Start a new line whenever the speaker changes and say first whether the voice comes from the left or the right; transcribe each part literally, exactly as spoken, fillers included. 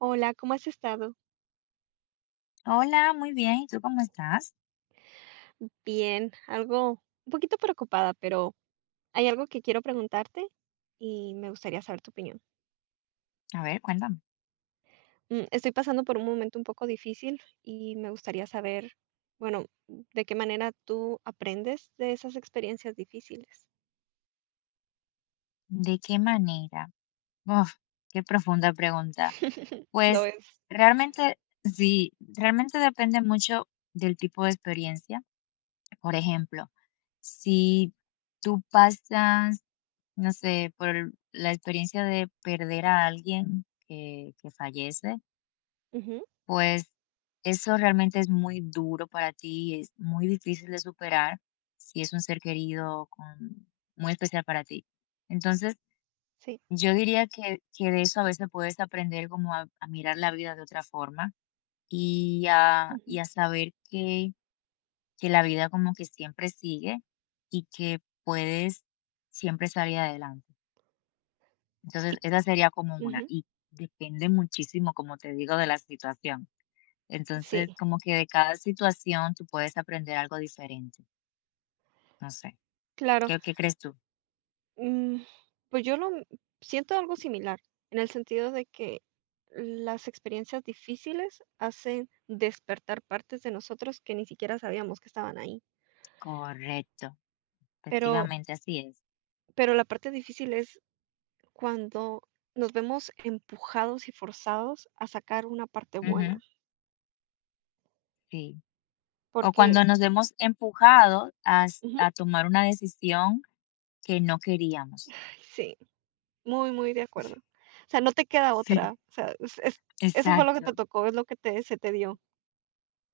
right: Hola, ¿cómo has estado?
left: Hola, muy bien. ¿Y tú cómo estás?
right: Bien, algo un poquito preocupada, pero hay algo que quiero preguntarte y me gustaría saber tu opinión.
left: A ver, cuéntame.
right: Mm, Estoy pasando por un momento un poco difícil y me gustaría saber, bueno, de qué manera tú aprendes de esas experiencias difíciles.
left: ¿De qué manera? Uf, qué profunda pregunta.
right: Lo
left: Pues
right: es.
left: realmente, sí, realmente depende mucho del tipo de experiencia. Por ejemplo, si tú pasas, no sé, por el- la experiencia de perder a alguien que, que fallece.
right: Ujú,
left: Pues eso realmente es muy duro para ti, es muy difícil de superar si es un ser querido con- muy especial para ti. Entonces,
right: sí.
left: yo diría que, que de eso a veces puedes aprender como a, a mirar la vida de otra forma y a, y
right: Ujú,
left: a saber que, que la vida como que siempre sigue y que puedes siempre salir adelante. Entonces, esa sería como una
right: ujú,
left: y depende muchísimo, como te digo, de la situación.
right: sí,
left: Entonces, como que de cada situación tú puedes aprender algo diferente. No sé.
right: claro.
left: ¿Qué, qué crees tú?
right: Mm, pues yo lo m- siento algo similar, en el sentido de que las experiencias difíciles hacen despertar partes de nosotros que ni siquiera sabíamos que estaban ahí.
left: Correcto.
right: Pero,
left: Efectivamente, así es.
right: pero la parte difícil es cuando nos vemos empujados y forzados a sacar una parte
left: Ujú,
right: buena,
left: sí. O
right: porque
left: cuando nos vemos empujados a, s-
right: ujú,
left: a tomar una decisión que no queríamos.
right: sí, muy, muy de acuerdo. O sea, no te queda otra.
left: Sí.
right: O sea, es- es- eso fue lo que
left: Exacto,
right: te tocó, es lo que te, se te dio.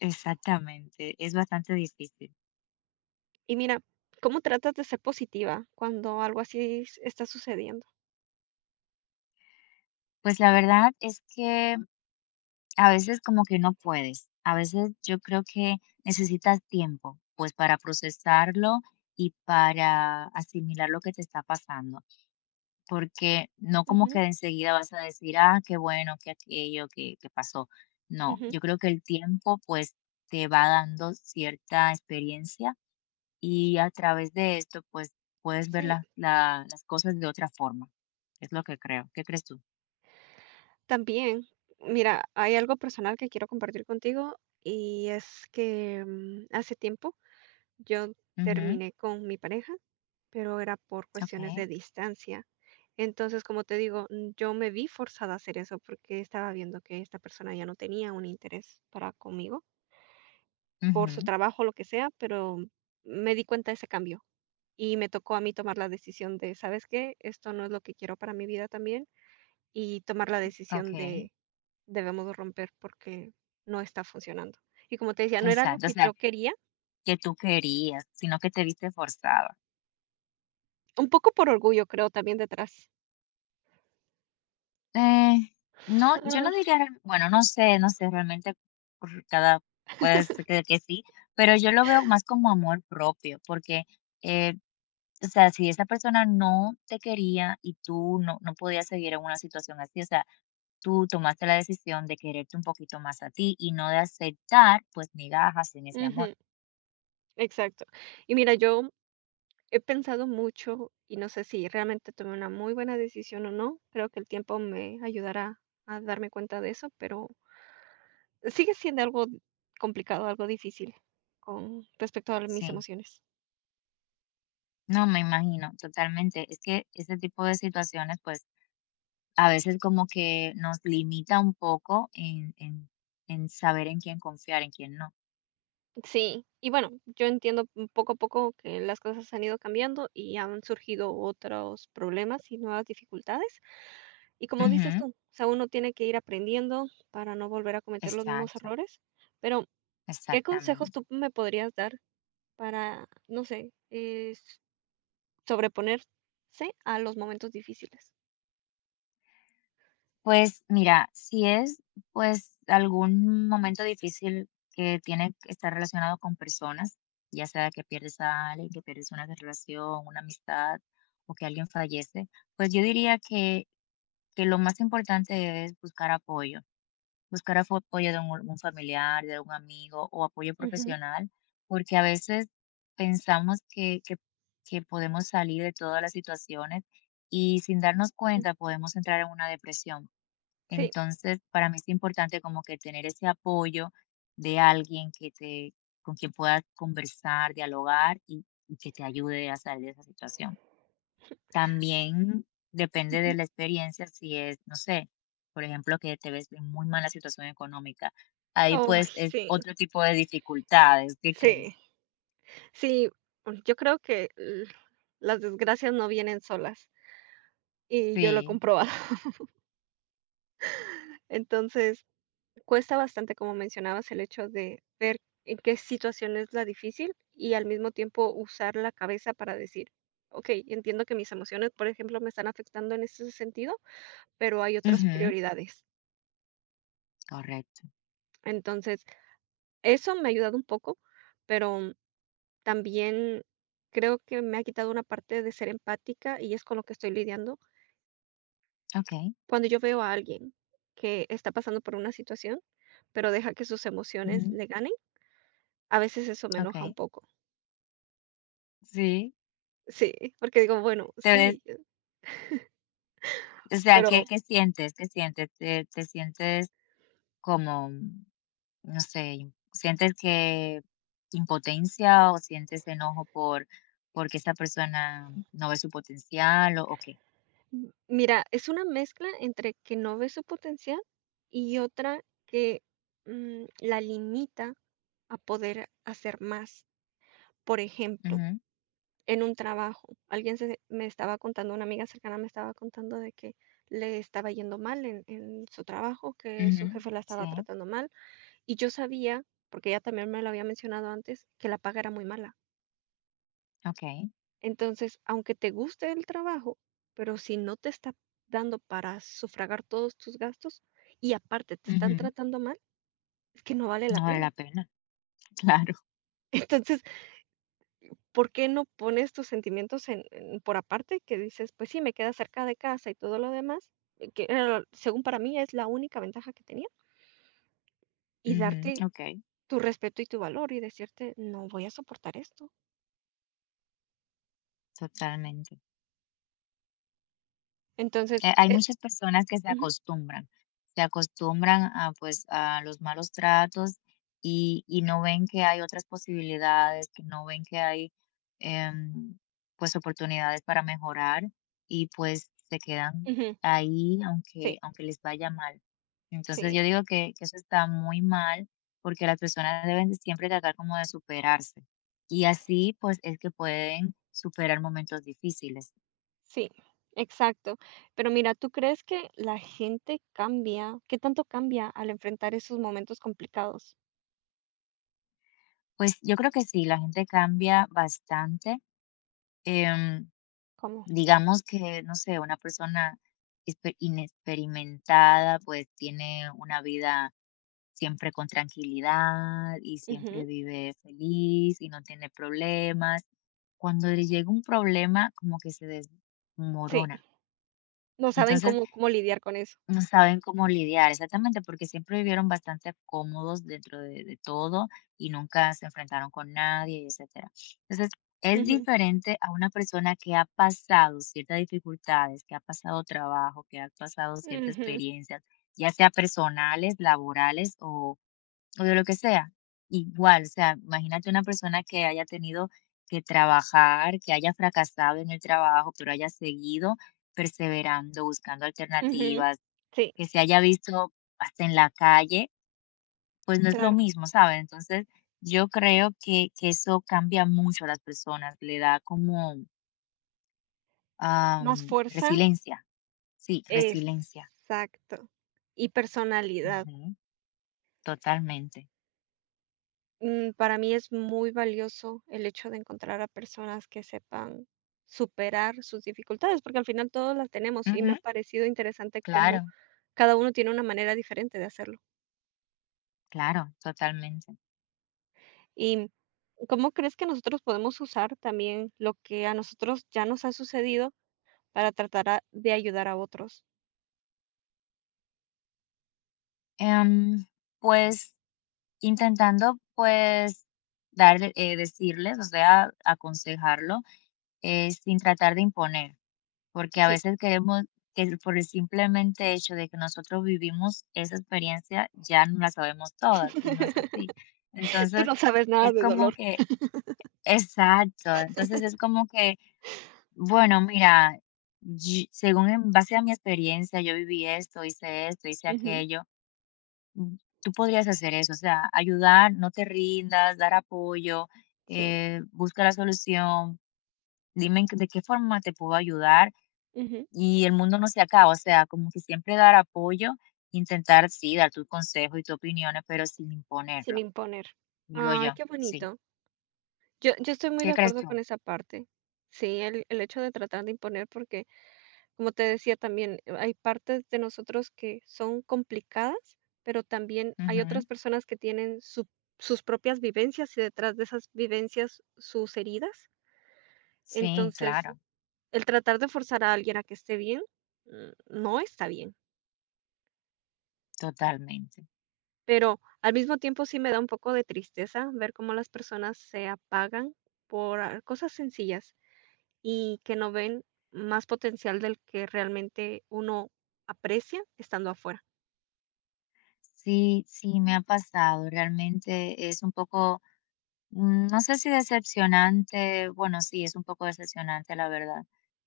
left: exactamente. Es bastante difícil.
right: Y mira, ¿cómo tratas de ser positiva cuando algo así s- está sucediendo?
left: Pues la verdad es que a veces como que no puedes, a veces yo creo que necesitas tiempo, pues para procesarlo y para asimilar lo que te está pasando, porque no como que
right: Ujú,
left: de enseguida vas a decir, ah, qué bueno, que aquello, que, que pasó. No,
right: ujú,
left: yo creo que el tiempo pues te va dando cierta experiencia y a través de esto pues puedes ver
right: sí,
left: la- la- las cosas de otra forma. Es lo que creo. ¿Qué crees tú?
right: también. Mira, hay algo personal que quiero compartir contigo y es que mm, hace tiempo yo
left: Ujú,
right: terminé con mi pareja, pero era por cuestiones
left: ok,
right: de distancia. Entonces, como te digo, mm, yo me vi forzada a hacer eso porque estaba viendo que esta persona ya no tenía un interés para conmigo, por su
left: ujú,
right: trabajo, lo que sea, pero me di cuenta de ese cambio. Y me tocó a mí tomar la decisión de, ¿sabes qué? Esto no es lo que quiero para mi vida también. Y tomar la decisión
left: ok.
right: de, debemos de romper porque no está funcionando. Y como te decía, no era algo
left: Exacto, o
right: que
left: sea,
right: yo quería,
left: que tú querías, sino que te viste forzada.
right: un poco por orgullo creo también detrás.
left: Eh, no, yo
right: Ah,
left: no diría, real bueno, no sé, no sé, realmente por cada puede ser que que sí, pero yo lo veo más como amor propio, porque, eh, o sea, si esa persona no te quería y tú no no podías seguir en una situación así, o sea, tú tomaste la decisión de quererte un poquito más a ti y no de aceptar, pues, migajas en ese amor.
right: ujú, exacto. Y mira, yo he pensado mucho y no sé si realmente tomé una muy buena decisión o no. Creo que el tiempo me ayudará a darme cuenta de eso, pero sigue siendo algo complicado, algo difícil con respecto a mis
left: Sí,
right: emociones.
left: no, me imagino totalmente. Es que ese tipo de situaciones, pues a veces como que nos limita un poco en, en, en saber en quién confiar, en quién no.
right: Sí, y bueno, yo entiendo mm, poco a poco que las cosas han ido cambiando y han surgido otros problemas y nuevas dificultades. Y como dices
left: Ujú.
right: tú, o sea, uno tiene que ir aprendiendo para no volver a cometer los mismos
left: Exacto,
right: errores. Pero, ¿qué consejos
left: exactamente.
right: tú me podrías dar para, no sé, eh, s- sobreponerse a los momentos difíciles?
left: Pues mira, si es pues algún momento difícil que tiene que estar relacionado con personas, ya sea que pierdes a alguien, que pierdes una relación, una amistad o que alguien fallece, pues yo diría que, que lo más importante es buscar apoyo. Buscar afo apoyo de un or un familiar, de un amigo o apoyo
right: Ujú,
left: profesional, porque a veces pensamos que que que podemos salir de todas las situaciones y sin darnos
right: ujú,
left: cuenta podemos entrar en una depresión.
right: sí.
left: Entonces, para mí es importante como que tener ese apoyo de alguien que te con quien puedas conversar, dialogar y y que te ayude a salir de esa situación.
right: s-
left: También depende de
right: Ujú.
left: la experiencia, si es, no sé, por ejemplo, que te ves en muy mala situación económica. Ahí,
right: Ay,
left: pues, es
right: sí,
left: otro tipo de dificultades, ¿qué crees?
right: sí, sí. Yo creo que l- las desgracias no vienen solas. Y yo lo he
left: Sí,
right: comprobado. Entonces, cuesta bastante, como mencionabas, el hecho de ver en qué situación es la difícil y al mismo tiempo usar la cabeza para decir, ok, entiendo que mis emociones, por ejemplo, me están afectando en este sentido, pero hay otras
left: ujú,
right: prioridades.
left: correcto.
right: Entonces, eso me ha ayudado un poco, pero también creo que me ha quitado una parte de ser empática y es con lo que estoy lidiando.
left: Okey.
right: Cuando yo veo a alguien que está pasando por una situación, pero deja que sus emociones
left: Ujú.
right: le ganen, a veces eso me enoja un
left: Okey,
right: poco.
left: sí.
right: Sí, porque digo, bueno,
left: Te ves,
right: sí,
left: o sea, ¿qué
right: pero
left: qué sientes? ¿Qué sientes? ¿Te te sientes como, no sé, sientes que impotencia o sientes enojo por porque esa persona no ve su potencial o o qué?
right: m mira, es una mezcla entre que no ve su potencial y otra que, mm, la limita a poder hacer más. Por ejemplo,
left: Ujú.
right: en un trabajo, alguien se me estaba contando, una amiga cercana me estaba contando de que le estaba yendo mal en en su trabajo, que
left: Ujú.
right: su jefe la
left: Sí,
right: estaba tratando mal, y yo sabía, porque ella también me lo había mencionado antes, que la paga era muy mala.
left: okey.
right: Entonces, aunque te guste el trabajo, pero si no te está dando para sufragar todos tus gastos y aparte te están
left: Ujú.
right: tratando mal, es que no vale la
left: No vale
right: pena.
left: la pena, claro.
right: Entonces, ¿por qué no pones tus sentimientos en, en- por aparte que dices, pues sí, me queda cerca de casa y todo lo demás, eh, que era lo- según para mí es la única ventaja que tenía, y
left: Ujú,
right: darte
left: okey,
right: tu respeto y tu valor y decirte, no voy a soportar esto.
left: totalmente.
right: Entonces,
left: Eh, hay
right: eh,
left: muchas personas que se
right: ujú,
left: acostumbran, se acostumbran a, pues, a los malos tratos y y no ven que hay otras posibilidades, que no ven que hay, em, pues, oportunidades para mejorar y, pues, se quedan
right: ujú,
left: ahí aunque
right: sí,
left: aunque les vaya mal. Entonces, yo
right: sí.
left: digo que que eso está muy mal, porque las personas deben de siempre tratar como de superarse, y así, pues, es que pueden superar momentos difíciles.
right: Sí, exacto. Pero mira, ¿tú crees que la gente cambia? ¿Qué tanto cambia al enfrentar esos momentos complicados?
left: Pues yo creo que sí, la gente cambia bastante. Em,
right: ¿Cómo?
left: digamos que, no sé, una persona espe- inexperimentada pues tiene una vida siempre con tranquilidad y siempre
right: Ujú,
left: vive feliz y no tiene problemas. Cuando le llega un problema, como que se
right: sí,
left: desmorona.
right: no saben
left: Entonces,
right: cómo, cómo lidiar con eso.
left: no saben cómo lidiar, exactamente, porque siempre vivieron bastante cómodos dentro de, de todo y nunca se enfrentaron con nadie, etcétera. Entonces, es
right: Ujú,
left: diferente a una persona que ha pasado ciertas dificultades, que ha pasado trabajo, que ha pasado ciertas
right: ujú,
left: experiencias, ya sea personales, laborales o o de lo que sea. Igual, o sea, imagínate una persona que haya tenido que trabajar, que haya fracasado en el trabajo, pero haya seguido perseverando, buscando
right: ujú.
left: alternativas,
right: Sí,
left: que se haya visto hasta en la calle, pues no es lo
right: claro.
left: mismo, ¿sabes? Entonces, yo creo que, que eso cambia mucho a las personas, le da como
right: Más
left: am,
right: fuerza.
left: resiliencia, sí, resiliencia,
right: Exacto. Y personalidad.
left: ujú, totalmente.
right: Mm, Para mí es muy valioso el hecho de encontrar a personas que sepan superar sus dificultades, porque al final todos las tenemos y
left: Ujú,
right: me ha parecido interesante cómo
left: claro,
right: cada uno tiene una manera diferente de hacerlo.
left: claro, totalmente.
right: ¿Y cómo crees que nosotros podemos usar también lo que a nosotros ya nos ha sucedido para tratar a- de ayudar a otros?
left: Em, pues, intentando, pues, darle eh, decirles, o sea, aconsejarlo, eh, sin tratar de imponer, porque a
right: Sí,
left: veces queremos que el- por el simplemente hecho de que nosotros vivimos esa experiencia, ya no la sabemos todas, y no es así.
right: tú
left: Entonces,
right: no sabes nada
left: es
right: de
left: como
right: dolor.
left: que exacto, entonces es como que, bueno, mira, yi según en base a mi experiencia, yo viví esto, hice esto, hice
right: Ujú,
left: aquello. Mm, Tú podrías hacer eso, o sea, ayudar, no te rindas, dar apoyo,
right: sí,
left: eh, busca la solución, dime en qué- de qué forma te puedo ayudar
right: ujú,
left: y el mundo no se acaba, o sea, como que siempre dar apoyo, intentar, sí, dar tu consejo y tus opiniones, pero sin
right: sin
left: imponerlo,
right: imponer.
left: digo
right: Ay,
left: yo,
right: qué
left: sí.
right: bonito. Yo, yo estoy muy
left: ¿Qué
right: de
left: crees
right: acuerdo
left: tú?
right: con esa parte. Sí, el, el hecho de tratar de imponer, porque como te decía también, eh, hay partes de nosotros que son complicadas, pero también hay
left: Ujú.
right: otras personas que tienen su- sus propias vivencias y detrás de esas vivencias sus heridas.
left: Sí,
right: Entonces,
left: claro,
right: el tratar de forzar a alguien a que esté bien, mm, no está bien.
left: totalmente.
right: Pero al mismo tiempo sí me da un poco de tristeza ver cómo las personas se apagan por ah, cosas sencillas y que no ven más potencial del que realmente uno aprecia estando afuera.
left: Sí, sí, me ha pasado, realmente es un poco Mm, no sé si decepcionante, bueno, sí, es un poco decepcionante, la verdad.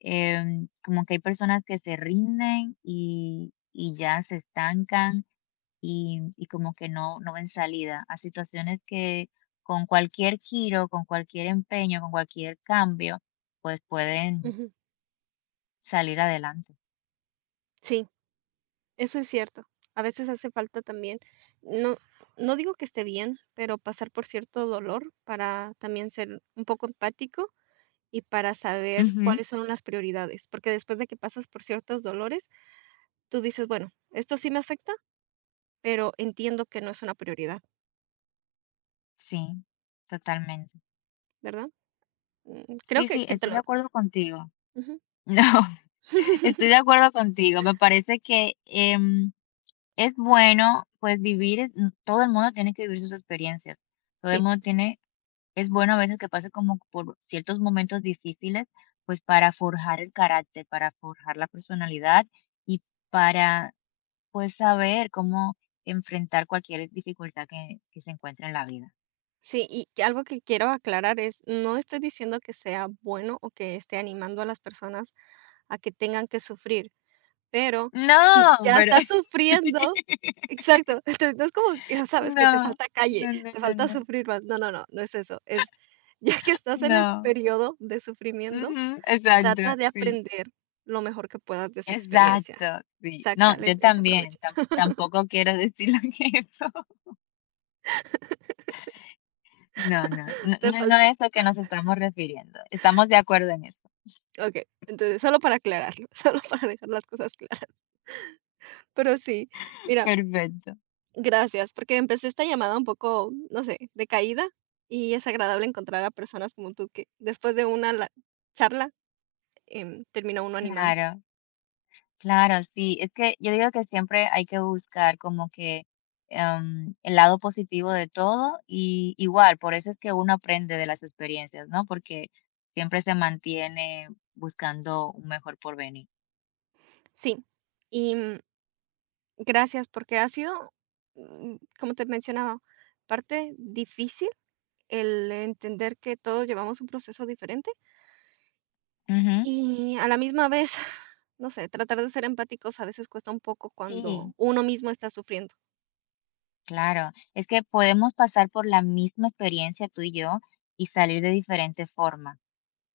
left: Em, como que hay personas que se rinden y y ya se estancan y y como que no no ven salida a situaciones que con cualquier giro, con cualquier empeño, con cualquier cambio, pues pueden
right: Ujú.
left: salir adelante.
right: Sí, eso es cierto. A veces hace falta también, no no digo que esté bien, pero pasar por cierto dolor para también ser un poco empático y para saber
left: Ujú.
right: cuáles son las prioridades, porque después de que pasas por ciertos dolores, tú dices, bueno, esto sí me afecta, pero entiendo que no es una prioridad,
left: Sí, totalmente.
right: ¿verdad? Mm, creo
left: Sí,
right: que
left: sí,
right: que te
left: estoy
right: lo,
left: de acuerdo contigo.
right: ujú.
left: No, estoy de acuerdo contigo. Me parece que, em es bueno, pues, vivir es mm, todo el mundo tiene que vivir sus experiencias. Todo el
right: Sí,
left: mundo tiene es bueno a veces que pase como por ciertos momentos difíciles, pues, para forjar el carácter, para forjar la personalidad y para, pues, saber cómo enfrentar cualquier dificultad que que se encuentre en la vida.
right: sí, y que algo que quiero aclarar es, no estoy diciendo que sea bueno o que esté animando a las personas a que tengan que sufrir. Pero si
left: No,
right: ya
left: pero
right: estás sufriendo, exacto. Entonces no es como que, ya sabes, que te
left: no,
right: falta calle,
left: no, no,
right: te
left: no,
right: falta
left: no,
right: sufrir más. No, no, no, no es eso. Es, ya que estás en el
left: no.
right: periodo de sufrimiento,
left: Ujú, exacto,
right: trata de
left: sí.
right: aprender lo mejor que puedas de esa
left: Exacto,
right: experiencia.
left: sí. No,
right: Sácale
left: yo
right: ese
left: también,
right: provecho.
left: tam tampoco quiero decirlo eso. No, no, no
right: Te
left: no no
right: falta
left: es lo que nos estamos refiriendo. Estamos de acuerdo en eso.
right: okey, entonces solo para aclararlo, solo para dejar las cosas claras. Pero sí, mira,
left: Perfecto.
right: gracias, porque empecé esta llamada un poco, no sé, de caída y es agradable encontrar a personas como tú que después de una la charla em, termina uno animado.
left: Claro, claro, sí. Es que yo digo que siempre hay que buscar como que, em, el lado positivo de todo y igual, por eso es que uno aprende de las experiencias, ¿no? Porque siempre se mantiene buscando un mejor porvenir.
right: Sí, y mm, gracias porque ha sido, mm, como te mencionaba, parte difícil el entender que todos llevamos un proceso diferente
left: Ujú.
right: y a la misma vez, no sé, tratar de ser empáticos a veces cuesta un poco cuando
left: Sí.
right: uno mismo está sufriendo
left: Claro, es que podemos pasar por la misma experiencia tú y yo y salir de diferente forma,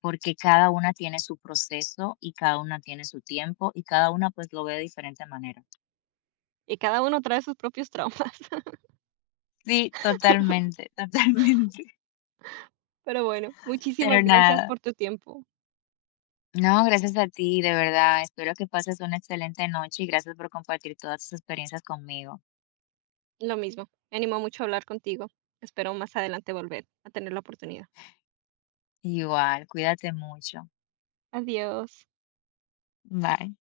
left: porque cada una tiene su proceso y cada una tiene su tiempo y cada una pues lo ve de diferente manera.
right: y cada uno trae sus propios traumas.
left: Sí, totalmente, totalmente.
right: Pero bueno,
left: Pero
right: muchísimas gracias
left: nada,
right: por tu tiempo.
left: no, gracias a ti, de verdad. Espero que pases una excelente noche y gracias por compartir todas tus experiencias conmigo.
right: Lo mismo, me animó mucho a hablar contigo. Espero más adelante volver a tener la oportunidad.
left: Igual, cuídate mucho.
right: Adiós.
left: Bye.